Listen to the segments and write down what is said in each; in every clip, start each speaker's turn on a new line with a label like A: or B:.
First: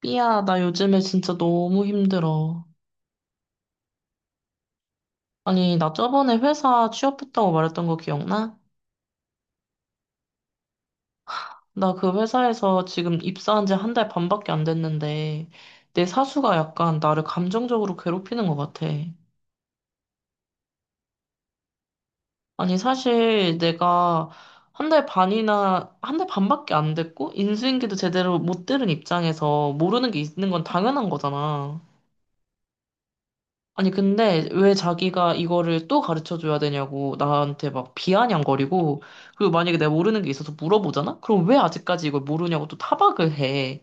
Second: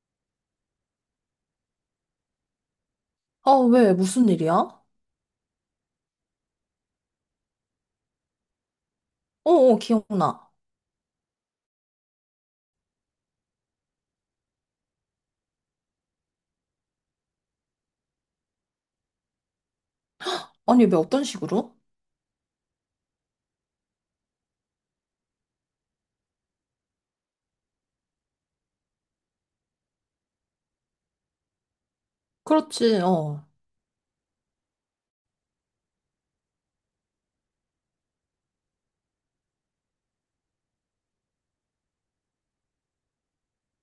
A: 삐야, 나 요즘에 진짜 너무 힘들어.
B: 아, 왜? 무슨 일이야? 어,
A: 아니, 나 저번에 회사 취업했다고 말했던 거 기억나?
B: 어, 기억나.
A: 나 그 회사에서 지금 입사한 지 한 달 반밖에 안 됐는데, 내 사수가 약간 나를 감정적으로 괴롭히는 것 같아.
B: 아니, 왜 어떤 식으로?
A: 아니, 사실 내가 한 달 반이나, 한 달 반밖에 안 됐고, 인수인계도 제대로 못 들은 입장에서 모르는 게 있는 건 당연한 거잖아.
B: 그렇지, 어.
A: 아니, 근데 왜 자기가 이거를 또 가르쳐 줘야 되냐고 나한테 막 비아냥거리고, 그리고 만약에 내가 모르는 게 있어서 물어보잖아? 그럼 왜 아직까지 이걸 모르냐고 또 타박을 해.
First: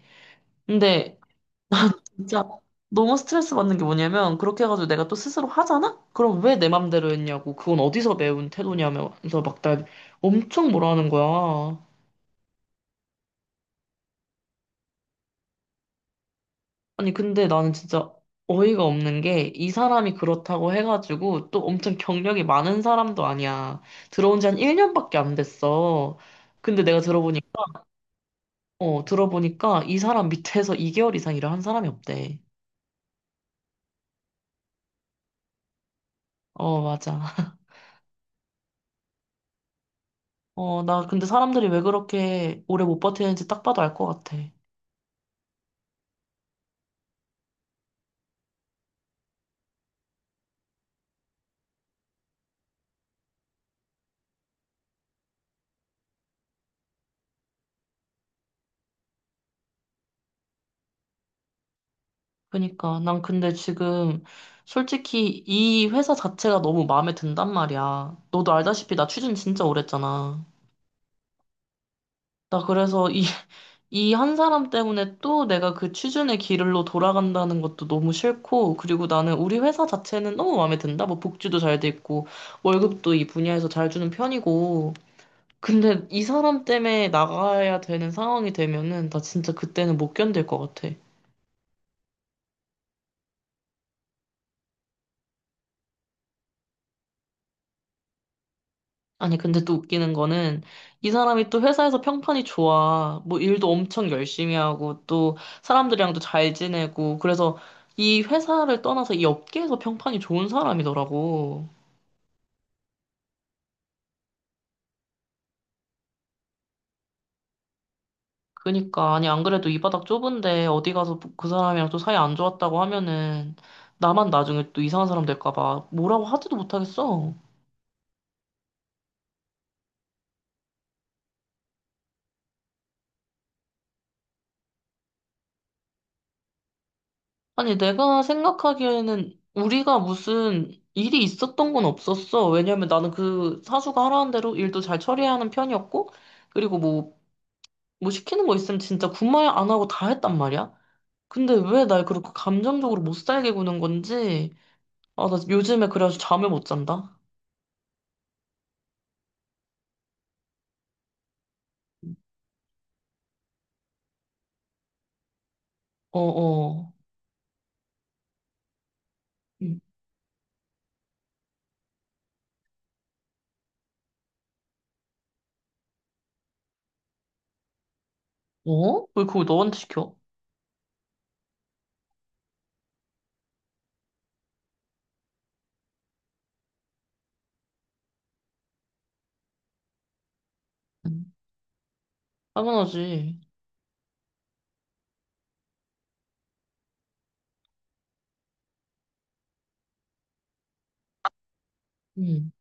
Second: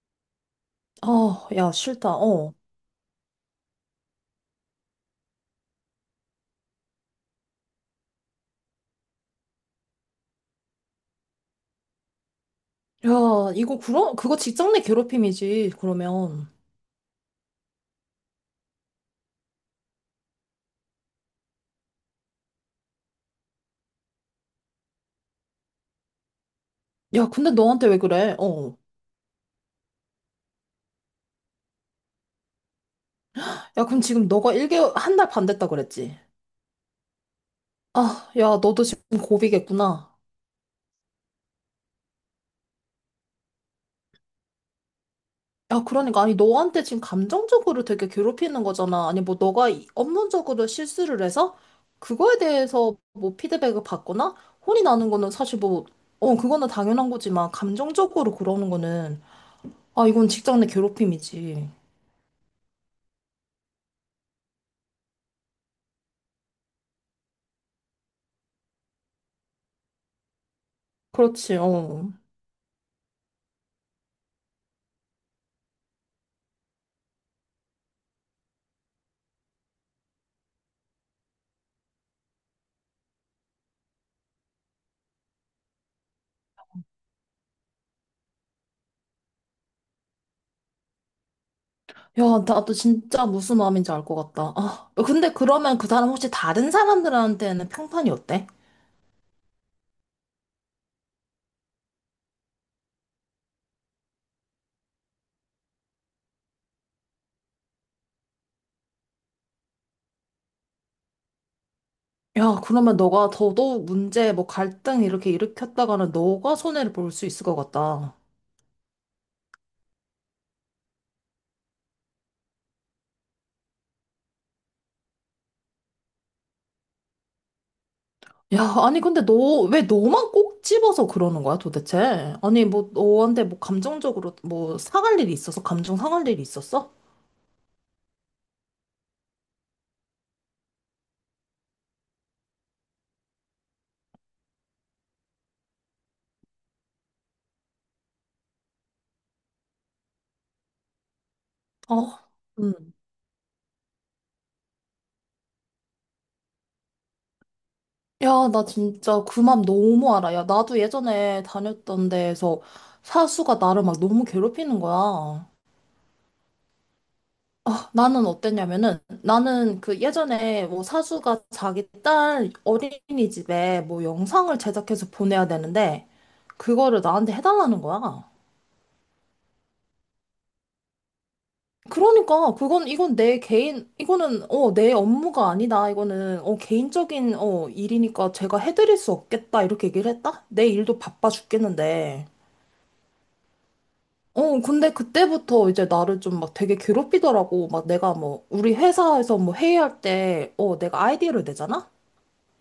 A: 근데
B: 아, 야, 싫다,
A: 진짜
B: 어.
A: 너무 스트레스 받는 게 뭐냐면, 그렇게 해가지고 내가 또 스스로 하잖아? 그럼 왜 내 맘대로 했냐고, 그건 어디서 배운 태도냐면서 막 날 엄청 뭐라 하는 거야.
B: 야, 이거, 그거 직장 내 괴롭힘이지, 그러면.
A: 아니, 근데 나는 진짜 어이가 없는 게 이 사람이 그렇다고 해가지고 또 엄청 경력이 많은 사람도 아니야. 들어온 지 한 1년밖에 안 됐어. 근데 내가
B: 야, 근데
A: 들어보니까,
B: 너한테 왜 그래? 어.
A: 어, 들어보니까 이 사람 밑에서 2개월 이상 일을 한 사람이 없대.
B: 야, 그럼 지금 너가 1개월, 한 달 반 됐다 그랬지?
A: 어, 맞아.
B: 아, 야, 너도 지금 고비겠구나.
A: 어, 나 근데 사람들이 왜 그렇게 오래 못 버티는지 딱 봐도 알 것 같아.
B: 야, 그러니까, 아니, 너한테 지금 감정적으로 되게 괴롭히는 거잖아. 아니, 뭐, 너가 이- 업무적으로 실수를 해서 그거에 대해서 뭐 피드백을 받거나 혼이 나는 거는 사실 뭐, 어, 그거는 당연한 거지만, 감정적으로 그러는 거는, 아, 이건 직장 내 괴롭힘이지.
A: 그니까 난 근데 지금 솔직히 이 회사 자체가 너무 마음에 든단 말이야. 너도 알다시피 나 취준 진짜 오래 했잖아.
B: 그렇지, 어.
A: 나 그래서 이 한 사람 때문에 또 내가 그 취준의 길로 돌아간다는 것도 너무 싫고, 그리고 나는 우리 회사 자체는 너무 마음에 든다. 뭐 복지도 잘 돼 있고, 월급도 이 분야에서 잘 주는 편이고. 근데 이 사람 때문에 나가야 되는 상황이 되면은 나 진짜 그때는 못 견딜 것 같아.
B: 야, 나도 진짜 무슨 마음인지 알 것 같다. 아, 근데 그러면 그 사람 혹시 다른 사람들한테는 평판이 어때?
A: 아니, 근데 또 웃기는 거는 이 사람이 또 회사에서 평판이 좋아. 뭐 일도 엄청 열심히 하고, 또 사람들이랑도 잘 지내고, 그래서 이 회사를 떠나서 이 업계에서 평판이 좋은 사람이더라고.
B: 야, 그러면 너가 더더욱 문제, 뭐 갈등 이렇게 일으켰다가는 너가 손해를 볼 수 있을 것 같다.
A: 그니까 아니 안 그래도 이 바닥 좁은데 어디 가서 그 사람이랑 또 사이 안 좋았다고 하면은 나만 나중에 또 이상한 사람 될까 봐 뭐라고 하지도 못하겠어.
B: 야, 아니, 근데 너, 왜 너만 꼭 집어서 그러는 거야, 도대체? 아니, 뭐, 너한테 뭐, 감정적으로, 뭐, 상할 일이 있어서? 감정 상할 일이 있었어?
A: 아니 내가 생각하기에는 우리가 무슨 일이 있었던 건 없었어. 왜냐면 나는 그 사수가 하라는 대로 일도 잘 처리하는 편이었고 그리고 뭐 시키는 거 있으면 진짜 군말 안 하고 다 했단 말이야. 근데 왜
B: 어,
A: 날 그렇게
B: 음.
A: 감정적으로 못 살게 구는 건지. 아, 나 요즘에 그래가지고 잠을 못 잔다.
B: 야, 나 진짜 그 맘 너무 알아. 야, 나도 예전에 다녔던 데에서 사수가 나를 막 너무 괴롭히는 거야.
A: 어어.
B: 아, 나는 어땠냐면은, 나는 그 예전에 뭐, 사수가 자기 딸 어린이집에 뭐, 영상을 제작해서 보내야 되는데, 그거를 나한테 해달라는 거야.
A: 어? 왜 그걸 너한테 시켜?
B: 그러니까 그건 이건 내 개인 이거는 어 내 업무가 아니다 이거는 어 개인적인 어 일이니까 제가 해드릴 수 없겠다 이렇게 얘기를 했다. 내 일도 바빠
A: 음,
B: 죽겠는데
A: 당연하지.
B: 어 근데 그때부터 이제 나를 좀 막 되게 괴롭히더라고. 막 내가 뭐 우리 회사에서 뭐 회의할 때 어 내가 아이디어를 내잖아.
A: 음.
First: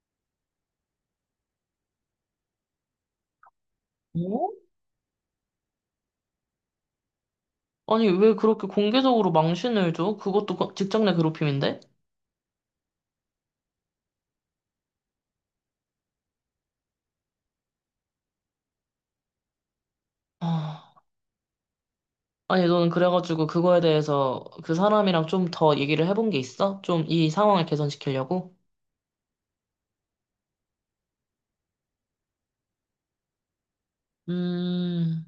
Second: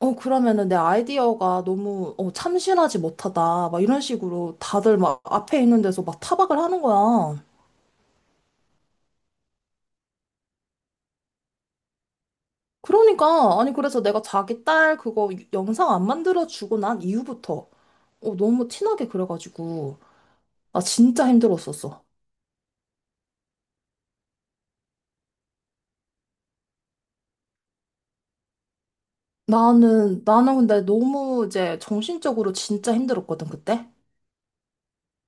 B: 어 그러면은 내 아이디어가 너무 어 참신하지 못하다 막 이런
A: 어?
B: 식으로 다들 막 앞에 있는 데서 막 타박을 하는 거야.
A: 아니, 왜 그렇게 공개적으로 망신을 줘? 그것도 거- 직장 내 괴롭힘인데?
B: 그러니까 아니 그래서 내가 자기 딸 그거 영상 안 만들어 주고 난 이후부터 어, 너무 티나게 그래가지고 나
A: 아,
B: 진짜 힘들었었어.
A: 아니, 너는 그래가지고 그거에 대해서 그 사람이랑 좀 더 얘기를 해본 게 있어? 좀 이 상황을 개선시키려고?
B: 나는 근데 너무 이제 정신적으로 진짜 힘들었거든 그때.
A: 음,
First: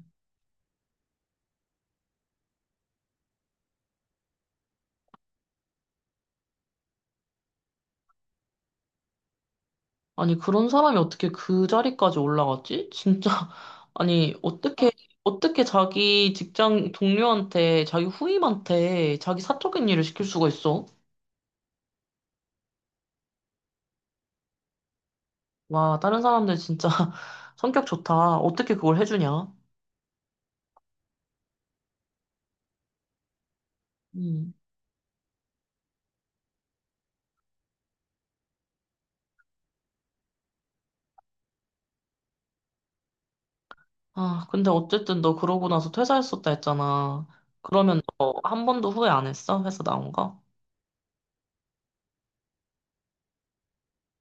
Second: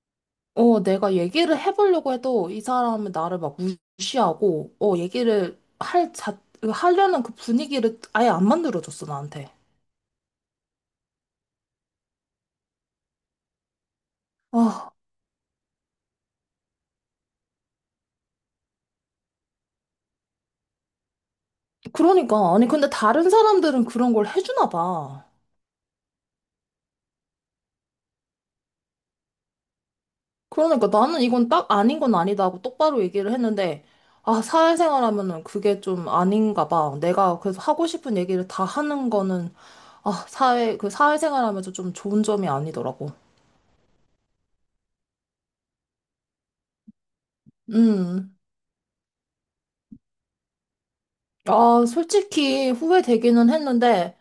B: 어 내가 얘기를 해보려고 해도 이 사람은 나를 막 무시하고 어 얘기를 할 하려는 그 분위기를 아예 안 만들어줬어 나한테.
A: 아니, 그런 사람이 어떻게 그 자리까지 올라갔지? 진짜, 아니, 어떻게,
B: 아
A: 어떻게 자기 직장 동료한테, 자기 후임한테, 자기 사적인 일을 시킬 수가 있어?
B: 그러니까 아니 근데 다른 사람들은 그런 걸 해주나 봐.
A: 와, 다른 사람들 진짜 성격 좋다. 어떻게 그걸 해주냐?
B: 그러니까 나는 이건 딱 아닌 건 아니다 하고 똑바로 얘기를 했는데, 아,
A: 음.
B: 사회생활 하면은 그게 좀 아닌가 봐. 내가 그래서 하고 싶은 얘기를 다 하는 거는, 아, 사회, 그 사회생활 하면서 좀 좋은 점이 아니더라고.
A: 아, 근데 어쨌든 너 그러고 나서 퇴사했었다 했잖아. 그러면 너
B: 음,
A: 한 번도 후회 안 했어? 회사 나온 거?
B: 아, 솔직히 후회되기는 했는데,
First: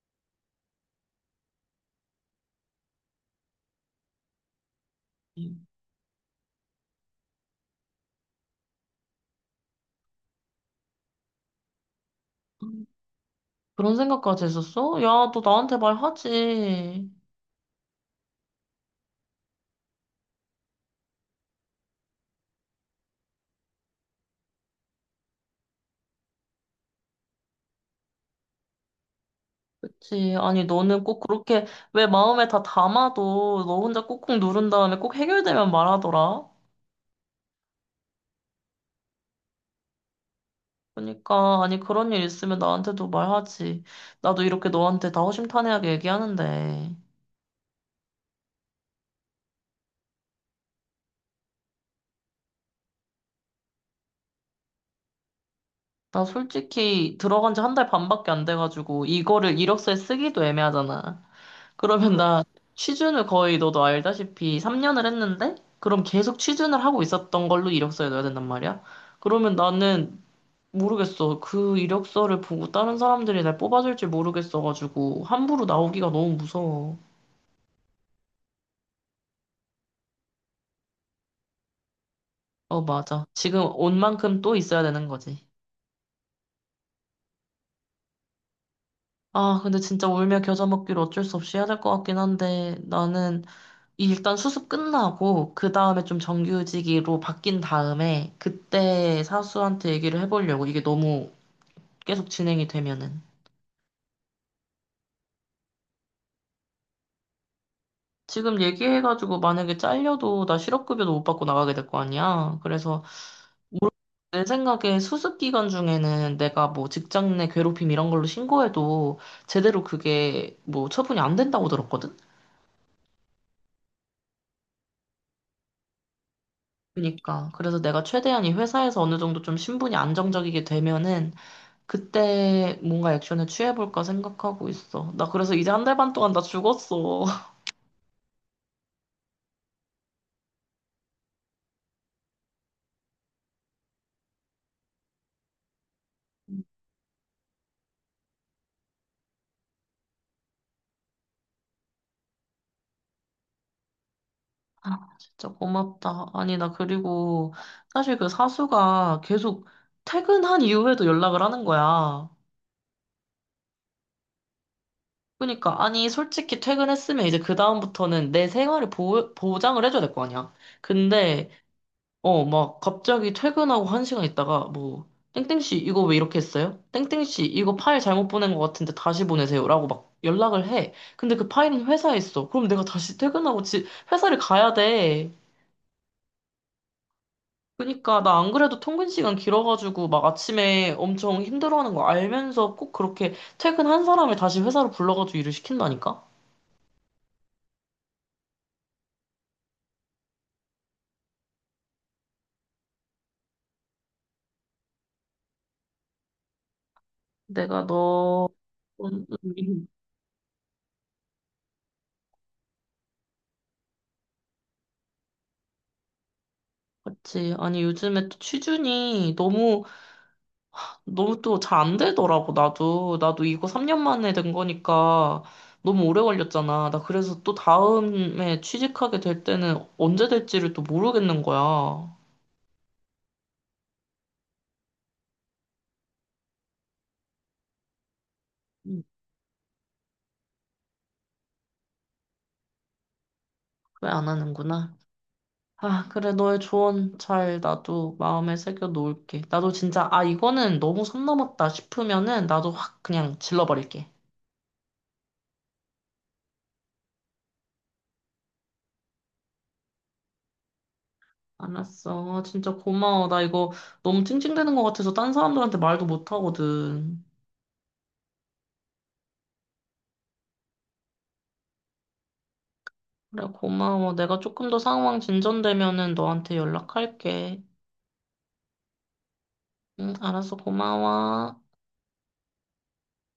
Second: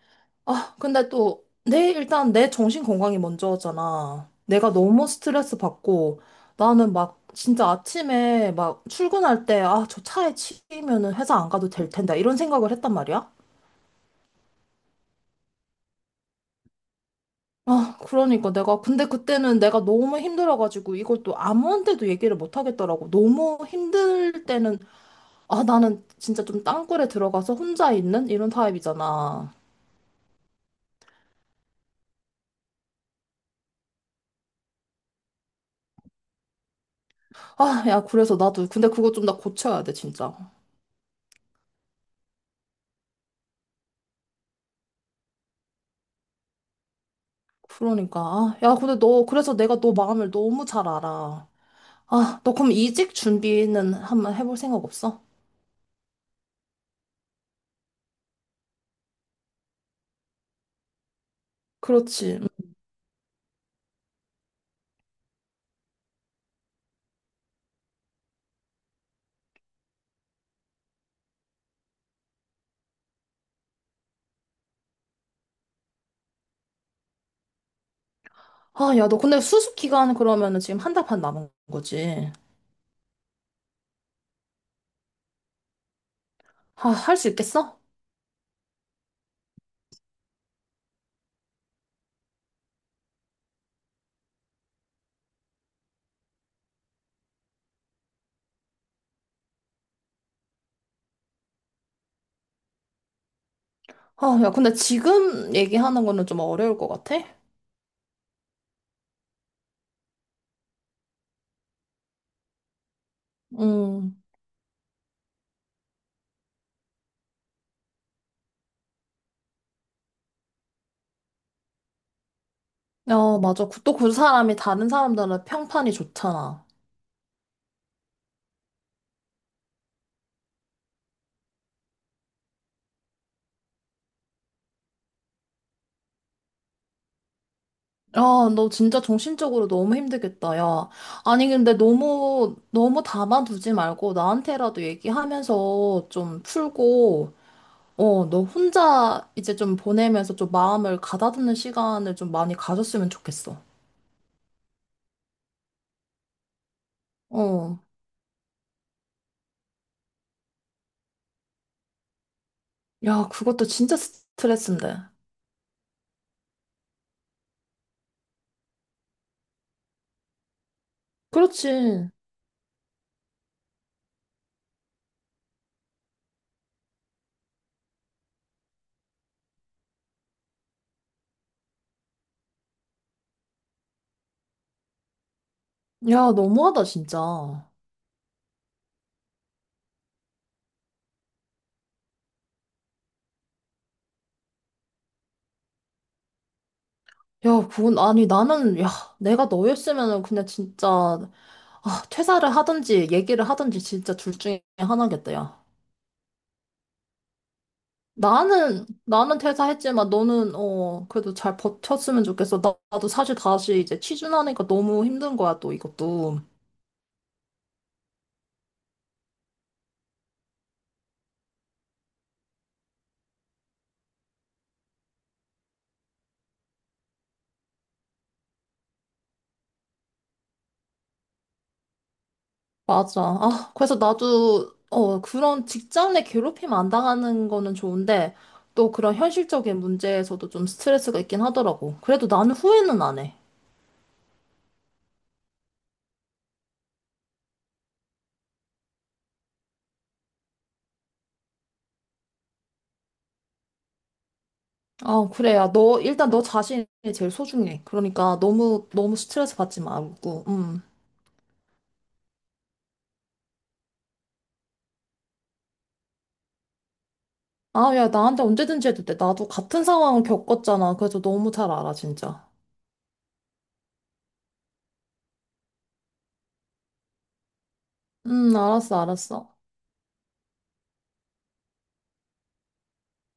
B: 아, 근데 또, 내, 일단 내 정신 건강이 먼저잖아. 내가 너무 스트레스
A: 음.
B: 받고, 나는 막, 진짜 아침에 막 출근할 때, 아, 저 차에 치이면은 회사 안 가도 될 텐데, 이런 생각을 했단 말이야.
A: 그런 생각까지 했었어? 야, 너 나한테 말하지.
B: 아, 그러니까 내가, 근데 그때는 내가 너무 힘들어가지고 이걸 또 아무한테도 얘기를 못 하겠더라고. 너무 힘들 때는, 아, 나는 진짜 좀 땅굴에 들어가서 혼자 있는 이런 타입이잖아.
A: 그치. 아니, 너는 꼭 그렇게 왜 마음에 다 담아도 너 혼자 꾹꾹 누른 다음에 꼭 해결되면 말하더라.
B: 아, 야, 그래서 나도, 근데 그거 좀 나 고쳐야 돼, 진짜.
A: 그러니까, 아니, 그런 일 있으면 나한테도 말하지. 나도 이렇게 너한테 다 허심탄회하게 얘기하는데.
B: 그러니까, 아, 야, 근데 너, 그래서 내가 너 마음을 너무 잘 알아. 아, 너 그럼 이직 준비는 한번 해볼 생각 없어?
A: 나 솔직히 들어간 지 한 달 반밖에 안 돼가지고 이거를 이력서에 쓰기도 애매하잖아. 그러면 응.
B: 그렇지.
A: 나
B: 음.
A: 취준을 거의 너도 알다시피 3년을 했는데 그럼 계속 취준을 하고 있었던 걸로 이력서에 넣어야 된단 말이야. 그러면 나는 모르겠어. 그 이력서를 보고 다른 사람들이 날 뽑아줄지 모르겠어가지고 함부로 나오기가 너무 무서워.
B: 아, 야, 너 근데 수습 기간 그러면은 지금 한 달 반 남은 거지.
A: 어, 맞아. 지금 온 만큼 또 있어야 되는 거지.
B: 아, 할 수 있겠어?
A: 아, 근데 진짜 울며 겨자 먹기로 어쩔 수 없이 해야 될 것 같긴 한데 나는 일단 수습 끝나고 그 다음에 좀 정규직으로 바뀐 다음에 그때 사수한테 얘기를 해보려고. 이게 너무 계속 진행이 되면은
B: 아, 야, 근데 지금 얘기하는 거는 좀 어려울 것 같아?
A: 지금 얘기해가지고 만약에 잘려도 나 실업급여도 못 받고 나가게 될 거 아니야. 그래서 올-
B: 음.
A: 내 생각에 수습 기간 중에는 내가 뭐 직장 내 괴롭힘 이런 걸로 신고해도 제대로 그게 뭐 처분이 안 된다고 들었거든.
B: 야, 맞아. 또 그 사람이 다른 사람들은 평판이 좋잖아.
A: 그러니까 그래서 내가 최대한 이 회사에서 어느 정도 좀 신분이 안정적이게 되면은 그때 뭔가 액션을 취해볼까 생각하고 있어. 나 그래서 이제 한 달 반 동안 나 죽었어.
B: 야, 너 진짜 정신적으로 너무 힘들겠다, 야. 아니, 근데 너무, 너무 담아두지 말고 나한테라도 얘기하면서 좀 풀고, 어, 너 혼자 이제 좀 보내면서 좀 마음을 가다듬는 시간을 좀 많이 가졌으면 좋겠어.
A: 진짜 고맙다. 아니, 나 그리고
B: 어.
A: 사실 그 사수가 계속 퇴근한 이후에도 연락을 하는 거야.
B: 야, 그것도 진짜 스트레스인데.
A: 그러니까, 아니, 솔직히 퇴근했으면 이제 그다음부터는 내 생활을 보, 보장을 해줘야 될 거 아니야. 근데
B: 그렇지.
A: 어, 막 갑자기 퇴근하고 한 시간 있다가 뭐 땡땡씨 이거 왜 이렇게 했어요? 땡땡씨 이거 파일 잘못 보낸 것 같은데 다시 보내세요라고 막 연락을 해. 근데 그 파일은 회사에 있어. 그럼 내가 다시 퇴근하고 지, 회사를 가야 돼.
B: 야, 너무하다, 진짜.
A: 그러니까 나 안 그래도 통근 시간 길어가지고 막 아침에 엄청 힘들어하는 거 알면서 꼭 그렇게 퇴근한 사람을 다시 회사로 불러가지고 일을 시킨다니까?
B: 야, 그건, 아니, 나는, 야, 내가 너였으면은 그냥 진짜, 아, 퇴사를 하든지, 얘기를 하든지, 진짜 둘 중에 하나겠다, 야.
A: 내가 너
B: 나는,
A: 음,
B: 나는
A: 음, 음.
B: 퇴사했지만, 너는, 어, 그래도 잘 버텼으면 좋겠어. 나도 사실 다시 이제 취준하니까 너무 힘든 거야, 또 이것도.
A: 그치. 아니, 요즘에 또 취준이 너무 너무 또 잘 안 되더라고, 나도. 나도 이거 3년 만에 된 거니까 너무 오래 걸렸잖아. 나 그래서 또 다음에 취직하게 될 때는 언제 될지를 또 모르겠는 거야.
B: 맞아. 아, 그래서 나도, 어, 그런 직장 내 괴롭힘 안 당하는 거는 좋은데, 또 그런 현실적인 문제에서도 좀 스트레스가 있긴 하더라고. 그래도 나는 후회는 안 해.
A: 왜 안 하는구나. 아, 그래, 너의 조언 잘 나도 마음에 새겨 놓을게. 나도 진짜, 아, 이거는 너무 선 넘었다 싶으면은 나도 확 그냥 질러버릴게.
B: 어, 그래. 야, 너, 일단 너 자신이 제일 소중해. 그러니까 너무, 너무 스트레스 받지 말고,
A: 알았어. 진짜 고마워. 나 이거 너무 찡찡대는 것 같아서 딴 사람들한테 말도 못 하거든.
B: 아, 야, 나한테 언제든지 해도 돼. 나도 같은 상황을 겪었잖아. 그래서 너무 잘 알아, 진짜.
A: 그래, 고마워. 내가 조금 더 상황 진전되면은 너한테 연락할게.
B: 알았어, 알았어.
A: 응, 알았어, 고마워.